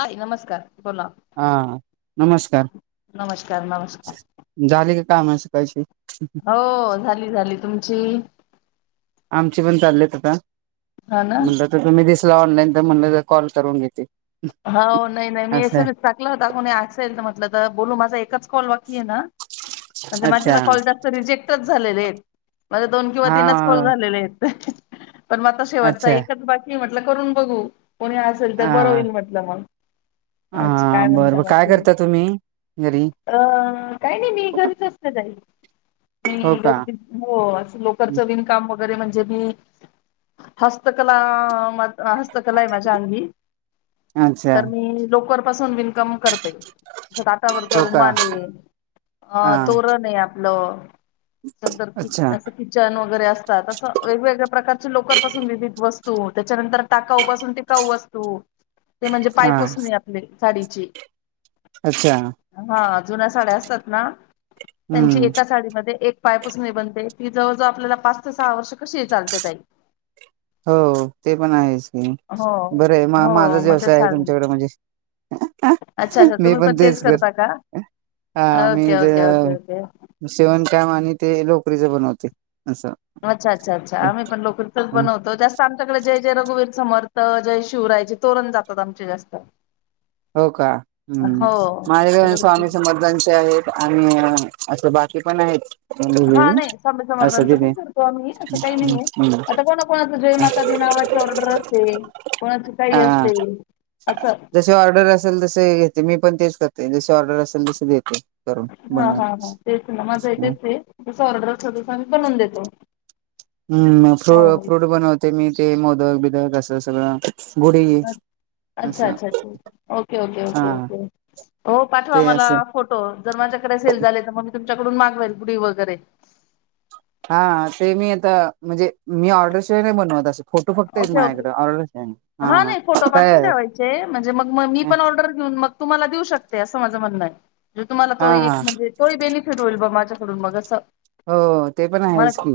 हाय, नमस्कार, बोला. हा नमस्कार,, नमस्कार नमस्कार झाली का काम सकाळची. होऽऽ झाली-झाली तुमची. आमची पण चाललीत आता,, हा ना म्हणलं आता तुम्ही दिसलाऽऽ ऑनलाईन तर म्हणलं कॉल करून घेते. हो नाही, नाही मी एस, असं एम, एस टाकला होता. कोणी आसेल तर म्हटलं जरा बोलू माझा एकच कॉल बाकी आहे ना. ह [unintelligible] म्हणजे माझे तर कॉल जास्त रिजेक्टच झालेले आयेत.. म्हणजे दोन किंवा हा तीनच कॉल झालेले आहेत. पण मग आता शेवटचा अच्छा एकच बाकीय म्हटलं करून बघू,, कोणी असेल तर हा बरं होईल म्हटलं मग.. हा, बरं म्हणता बर काय बाकी करताय तुम्ही? घरी अऽऽ काय नाही मी घरीच असते जाई हो म का गरदी हो अस, लोकरच विणकाम वगैरे म्हणजे बन ज, हस्तकला म हस्तकला आहे माझ्या अंगी. अच्छा तर मी लोकर पासून विन म करते, हातावरचा हो का रुमाल आहे. हा आ तोरण आहे. लो. तर कि अच्छा असं किचन वगैरे असतात. असं वेगवेगळ्या प्रकारचे लोकरपासून विविध वस्तू त्याच्यानंतर टाकाऊ पासून टिकाऊ वस्तू, ते म्हणजे हा पायपुसणे आपली साडीची,, अच्छा हां जुन्या साड्या असतात ना त्यांची हम्म एका साडीमध्ये एक पायपुसनी बनते, ती जवळजवळ आपल्यालाला पाच ते सहा वर्ष कशीही चालते ताई... होऽऽ ते पण आहेच की,, हो बर आहे मग. हो माझा च मग ते व्यवसाय आहे सांग तुमच्याकडे म्हणजे,, अच्छा अच्छा मी तुम्ही पण तेच करता का करते. हा, मी ओके ज ओके ओके ओके शिवण काम आणि ते लोकरीच बनवते. असं अच्छा-अच्छा आम्ही पन लोकरीचच बनवतो. आमच्याकडे जय जय रघुवीर समर्थ, जय शिवरायचे तोरण जातात आमचे जास्त. हो का? हूम् हो माझ्याकडे आमच्याकडे तो- स्वामी समर्थांचे आहेत आणि अ असं बाकी पण हायेत. हा नाही, स्वामी समर्थांचं पण करतो आम्ही. असं काही नाहीेए, आता कोणा कोणाच जयमाता दि नावा ची ऑर्डर असते, कोणाची काही हा असते आस. जशी ऑर्डर असेल तस घेते, मी पण तेच करते, जशी ऑर्डर असेल तस देते. करून हा बनवून हा हा. तेच ना माझंही तेच ए, तस ऑर्डर असल तस आमी बनवून देतो. हम्म फ्रू हो फ्रूट बनवते, मी ते मोदक बिदक असं सगळं. तेच अच्छा अच्छा ठीक ए ओके ओके हा ओके ओके हो पाठवा ते मला असं फोटो, जर माझ्या कडे सेल झाले तर, मग मी तुमच्याकडून मागवेल गुढी वगैरे. हा ते, मी आता म्हणजे मी ऑर्डरशिवाय नाही बनवत आसं. फोटो फक्त हायत माझ्याकड फक्त ऑर्डर द्या. हा नाही, फोटो पाठवून ठेवायचे म्हणजे मग म मी हा पण ऑर्डर घेऊन, मग तुम्हाला देऊ शकते अस. अस माझं म्हणणं हाय, तुम्हाला तो एक हा म्हणजे तो ही बेनिफिट होईल, बा माझ्याकडून मग असं. हो ते पण मग आहेच की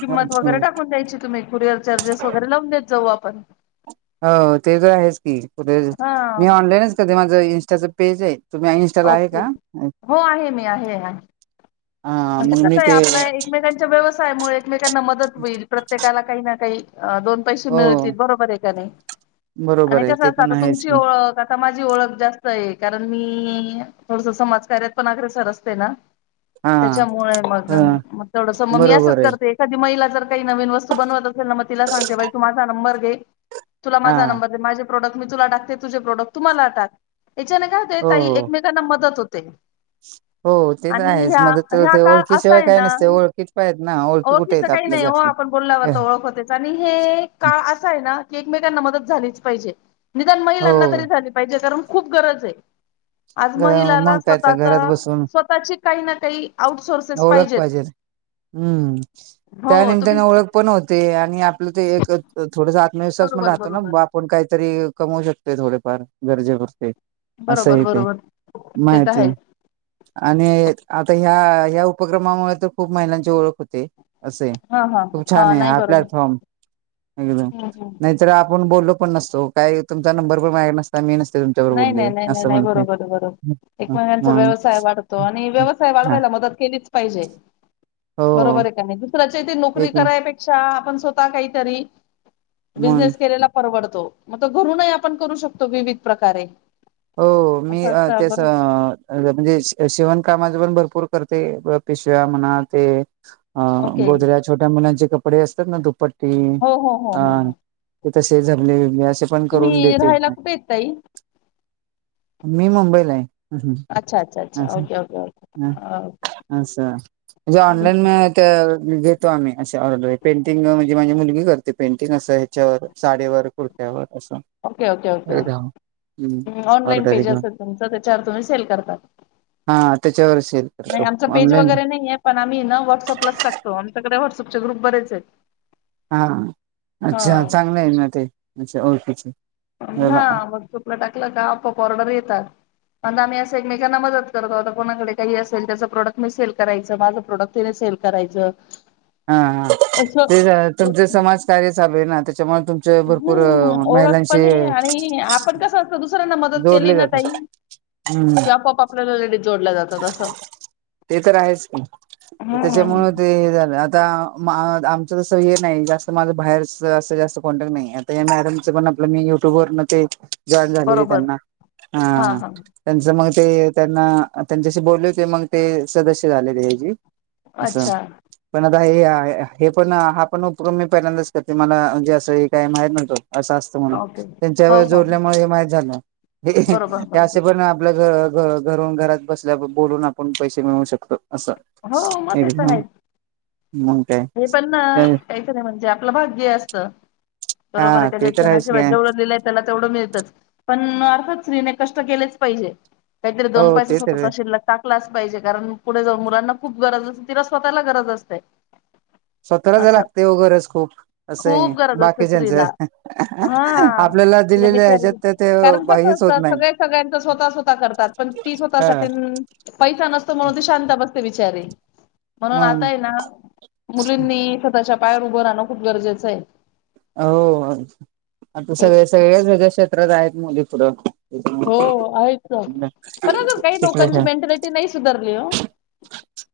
किंमत वगैरे टाकून द्यायची तुम्ही कुरिअर चार्जेस. टाकून देत जाऊ आपण. हो ते तर आहेच की, कुठे मी हां ऑनलाईनच करते माझं इंस्टाच पेज आहे. तुम्ही आ इंनस्टाला आहे ओके का? हो आहे मी आहे आहे हा म्हणजे मग मी कसं हाय? ते आपल एकमेकांच्या व्यवसायामुळे एकमेकांना मदत व्हईल, प्रत्येकाला काही ना काही अ दोन पैसे हो मिळतील, बरोबर आहे का नाही? बरोबर आणि आहे कसं ते असत? पण आता आहेच तुमची की ओळख, आता माझी ओळख जास्त आहे, कारण मी थोडस समाजकार्यात, पण अग्रेसर असते ना हा त्याच्यामुळे मग ह मग ते थोडसं मग मी बरोबर असंच आहे करते एखादी महिलाचा जर तर काही नवीन वस्तू बनवत असेल मग तिला सांगते बाई तू माझा नंबर घे तुला हा माझा नंबर दे प्रोडक्ट मी तुला टाकते तुझे प्रोडक्ट तू मला टाक त्याच्याने काय होते हो ताई एकमेकांना मदत होते. [unintelligible] हो ते तर आणि आहेच ह्या मदत तर ह्या ते काळ ओळखी असा शिवाय आहे काय नसते ना ओळखीचं पाहिजेत ना ओळखी कुठे ओळखीचं आहेत आपल्या जास्त एक काळ असं आहे ना की एकमेकांना मदत झालीच पाहिजे निदान महिलांना हो तरी झाली पाहिजे कारण खूप गरज आहे. आज महिलांना मग काय तर घरात स्वतःचा बसून स्वतःची काही ना काही आउटसोर्सेस ओळख पाहिजेत पाहिजे हम्म हो त्या तुम्ही निमित्ताने ओळख पण होते. आणि आपलं ते एक थोडंसं आत्मविश्वास पण बरोबर राहतो ना बरोबर आपण काही तरी कमवू शकते थोडेफार गरजे करते बरोबर असंही ते बरोबर ते तर माहिती आहे आणि आता ह्या ह्या उपक्रमामुळे तर खूप महिलांची ओळख होते. असे हा हा खूप छान आहे नाही हा बरोबर प्लॅटफॉर्म एकदम हम्म हम्म नाहीतर आपण बोललो पण नसतो काही तुमचा नंबर पण माझ्याकड नसता मी नसते तुमच्यावर नाही नाही बोलले नाही नाही असं नाही म्हणते बरोबर बरोबर एक महिन्यांचा मग व्यवसाय वाढतो आणि व्यवसाय हा वाढवायला मदत केलीच पाहिजे. हो बरोबर आहे का नाही दुसऱ्याच्या इथे नोकरी एक करायपेक्षा आपण स्वतः काहीतरी मग बिझनेस केलेला परवडतो मग तो घरून आपण करू शकतो विविध प्रकारे हो मी असं असतं त्याच बरोबर म्हणजे शिवण कामा पण भरपूर करते पिशव्या म्हणा ते ओके गोधड्या छोट्या मुलांचे कपडे असतात ना दुपट हो हो हो हो हो ते तसे जमणे बिमणे असे पण करून तुम्ही देते राहायला कुठे आहेत ताई मी मुंबईला आहे. हं. अच्छा अच्छा अच्छा ओके ओकेओकके. अच्छा म्हण जे ऑनलाईन म त्या घेतो आम्ही अशा ऑर्डर पेंटिंग म्हणजे माझी मुलगी करते पेंटिंग असं ह्याच्यावर साडीवर कुर्त्यावर असं एकदा ह् ऑनलाइन पेज अस तुमचं त्याच्यावर तुम्ही सेल करता हा त्याच्यावर सेल नाही करतो आमचं पेज ऑनलाईन वगैरे नाही आहे पण आम्ही न व्हॉट्सअपलाच टाकतो क व्हटसअप ग्रुप बरेच आहेत. हा अच्छा हा चांगलं आहे ना ते अच्छा ओके. ह मग चुपला टाकलं का आपप ऑर्डर येतात पण आम्ही अस एकमेांना मदत करतो होता कोणाकडे काही असेल त्याचं प्रोडक्ट मी सेल करायं माझं प्रोडक्टिने सेल करायचं. हा ह असं ते तुमचा समाजकार्य साब ना त्याच्यामुळे तुमचे भरपूर हम्म ओळख महिलांशी पण आहे आणि आपण कसत दुसऱ्यांना मदत केली जोडले ना जातात तई हम्म कि आप आपप आपल्याला लेडी जोडल्या जातात असं ते तर आहेच की हम्म त्याच्यामुळे ते हे झालं आता आमचं तस हे नाही जास्त माझं बाहेरच असं जास्त कॉन्टॅक्ट नाही आता या मॅडमच मी युट्युब व जाईन झाले बरोबर त्यांना हा हा त्यां म ते त्यांना त्यांच्याशी बोलले होते मग ते सदस्य झाले तेजी अच्छा हे हे पण हा पण उपक्रम मी पहिल्यांदाच करते मलाजे असं काय माहित नव्हती. असं असतं म्हणून ओके. हो तेंच्यावर हो हो जोडल्यामुळे माहीत झालं. व्हय कनि बरोबर ते बरोबर असे पण आपलं घर घ घरून घरात बसल्या, बोलून आपण पैसे मिळू शकतो. असं हो मग तेेतर एकदम हायच. मग काय हे पण ना काही खरय म्हणजे आपलं भाग्य असत. बरोबर आहे, हा ते एखाद्या तर च्या आहेच नशिबात काय जेवढं लिहिलंय त्याला तेवढं मिळतंच, पण अर्थात स्त्रीने कष्ट केलेच पाहिजे. काहीतरी दोन हो पैसे ते स्वतःचा तर शीलक टाकलाच पाहिजे, कारण पुढे जाऊन मुलांना खूप गरज असते, तिला स्वतःला गरज असते. [inaudible] स्वतःलाच असं लागत्या ओ गरज खूप असंय खूप गरज असते बाकीच्यांच स्त्रीला हा आपल्याला तिला दिलेल्या बिचार ह्याच्यात तर ते कारण कसं बाह्यच असत? होत नाही सगळ सगळ्यांच स्वतः स्वतः करतात, पण ती हा स्वतःसाठी न पैसा नसतो म्हणून ती शांत बस ते बिचारी म्हणून मग आता हेना मुलींनी स्वतःच्या पायवर उभं राहणं खूप गरजेचं हाय. होव आता सगळे सगळेच वेगळ्या क्षेत्रात आहेत मुली पुढ. हो आहेच ना. पण अजून काही तिकडे लोकांची ठेव. मेंटॅलिटी नाही सुधारली हो.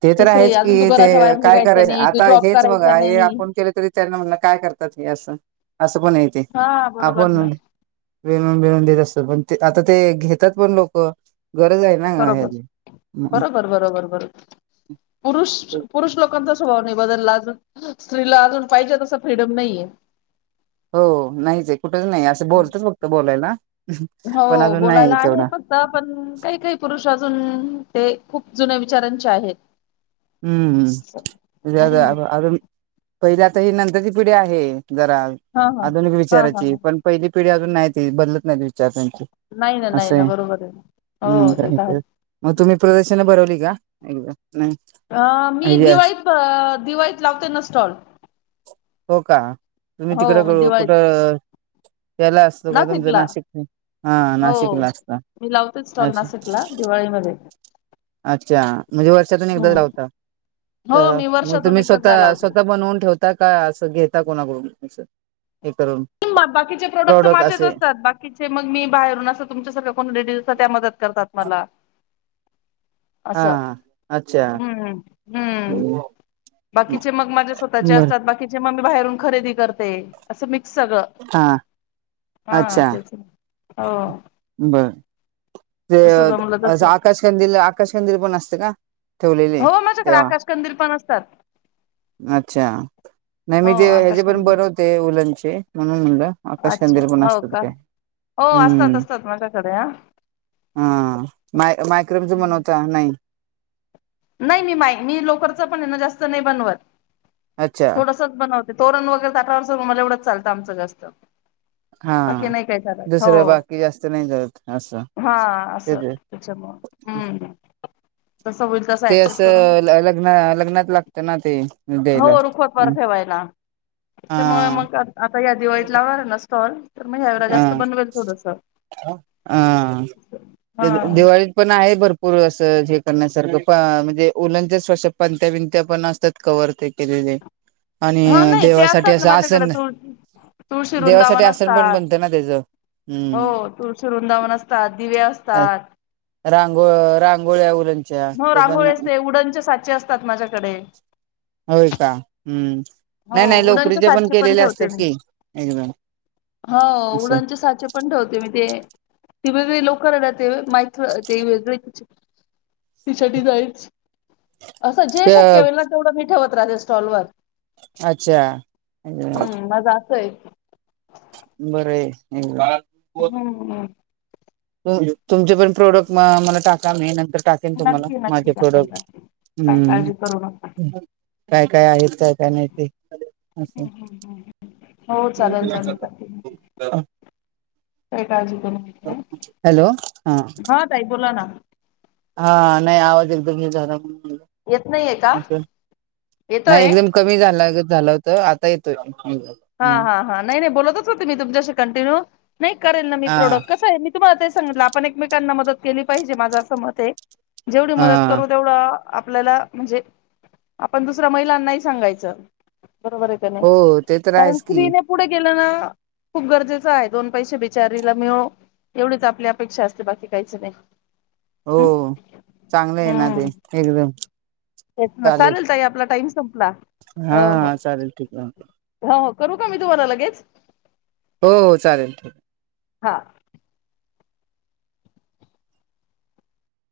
ते की तर श्रेय आहेच अजून तू की, घराच्या ते बाहेर काय निघायचं करायच? नाही, तू आता जॉब हेच करायचा बघा हे नाही. आपण केलं, तरी त्यांना म्हणनार काय करतात? हे असं, आस पण ये ते हा बरोबर आपण ना दळून बिळून देत असतात, पण ते आता ते घेतात पण लोक. गरज आहे ना बरोबर, ह्याची बरोबर, बरोबर, बरोबर. पुरुष, पुरुष लोकांचा स्वभाव नाही बदलला आजुन. स्त्रीला अजून पाहिजे तस, फ्रीडम नाहीे ए. हो, नाहीच ए कुठच नाही असं बोलतच फक्त बोलायला, पण हो अजून नाही बोलायला आहे तेवढा. फक्त पण काही काही पुरुष अजून ते खूप जुन्या विचारांचे आहेत. हम्म, अ हा आता पहिल्या आता ही नंतरची पिढी आहे जरा हा हा आधुनिक हा हा विचाराची, हा पण पहिली पिढी अजून नाही ती बदलत नाहीत विचार त्यां नाही ना नाही असं ना आहे, बरोबर हो ते मग तर आहे. मग तुम्ही प्रदर्शनं भरवली का? एकदा नाही. अ मी यस दिवाळीत अ दिवाळीत लावते ना स्टॉल. हो का तुम्ही हो, तिकडे मी दिवाळीत कुठं त्याला असतो का, तुमचं नाशिकला. नाशिक हा हो. नाशिकला असतं. मी लावते स्टॉल नाशिकला दिवाळीमध्ये. अच्छा, म्हणजे वर्षातून एकदाच हं. लावता. हो, तर मी मग वर्षातून तुम्ही एकचदा स्वतः लावते. स्वतः बनवून ठेवता का, असं घेता कोणाकडून? असं. हे करून म बाकीचे प्रोडक्ट तर प्रॉडक्ट माझेच असे असतात, बाकीचे मग मी बाहेरून असं तुमच्या सगळ्या कोणा लेडीज असतात त्या मदत करतात मला. [inaudible] हा हा हम्म हम्म, बाकीचे मग माझ्या स्वतःचे बर असतात, बाकीचे म बाहेरून खरेदी करते, असं मिक्स सगळं हा हा तेच ना. हो. बरं ते जसं जमलं असं तसं. आकाशकंदील आकाश कंदिल पण असतं का? ठेवलेली हो माझ्याकडं तेव्हा आकाश कंदीर पण असतात. अच्छा. नाही मी हो, ते ह्याचेे पण आकाशकंदील. बनवते उलनचे म्हणून म्हणलं. अच्छा, आकाशकंदील पण हो असतात का? काय हो असतात हम्म असतात माझ्याकडे ह. हा माय मायक्रोमच बनवता नाही. नाही मी माय मी लोकरच पण ना जास्त नाही बनवत, अच्छा थोडसंच बनव ते तोरण वगैरे ताटावरचा रुमाल एवढं चालतं आमचं जास्त. हा बाकी नाही काय चालत हो, दुसरं बाकी जास्त नाही जळत असं हा ते असं ते त्याच्या म हम्म, तसं होई ते असं लग्न लग्नात लागतं ना ते. द्यायला हो, रुखवतवर ठेवायला त्याच्यामुळे हा मग आ या दिवाळीत लावनार आहे ना स्टॉल तर मग यावेळी जास्त बनवेल थोडंसं ह दिवाळीत पण आहे भरपूर अस हे करण्यासारखं म्हणजे ऊलनचे सो पणत्या बिंत्या पण असतात कवर तेन केलेले हा आणि नाही ते देवासाठी असतात ना असं माझ्याकडे आसन तुळ तुळशी देवासाठी वृंदावन आसन पण असतात बनतं ना त्याचं हो हम्म तुळस वृंदावन असतात दिवे असतात रांगोळ रांगोळ्या उलनच्या हो ते पण रांगोळी असते उडनचे साचे असतात माझ्याकडे. होय का ह हम्म हो नाही नाही उडनचे लोकरीचे पण साचे केलेले ठेवते असतात मी. की एकदम हो असं उडणचे साचे पण ठेवते मी ते ती वेगवेगळी लोकर आहे ना ती माहित ते व तिसाठी जायच असं जे शक्य होईल ना तेवढं मी ठेवत राहे स्टॉलवर अच्छा हम्म माझं असं आहे. बरंय हम्म हम्म तु तुमचे पण प्रोडक्ट म मला टाका मी नंतर टाकेल तुम्हाला नक्की नक्की माझे टाकेल प्रोडक्ट टाकेल काय काळजी करू नका. हम्म काय काय आहेत त्यात काय नाही ते असं हो चालेल चालेल काय काळजी करू हा ताई बोला ना हा नाही आवाज एकदम हे झाला येत नाहीये का? अस नाही येतोय? एकदम कमी झाला गत झालं होतं आता येतोय हा हम्म हा हा नाही नाही बोलतच होते मी तुमच्याशी कंटिन्यू नाही करेन ना मी हा प्रोडक्ट कस आहे त मला ते सांगितलं आपण एकमेकांना मदत केली पाहिजे माझं असं मत जेवढी हा मदत करू तेवढं आपल्याला म्हणजे आपण दुसऱ्या महिलांनाही सांगायचं बरोबरच आहे का हो नाही ते तर कारण आहेच की स्त्रीने पुढे गेलं ना खूप गरजेचं आहे दोन पैसे बिचारीला मिळो एवढीच आपली अपेक्षा असते बाकी काहीच नाहीय हो चांगलंय आहे ना ते हम्म एकदम तेच ना चालेल ताई आपला टाईम संपला हा हो हो चालेल ठीक आहे हो करू का मी तुम्हाला लगेच हो हो चालेल ल हा आ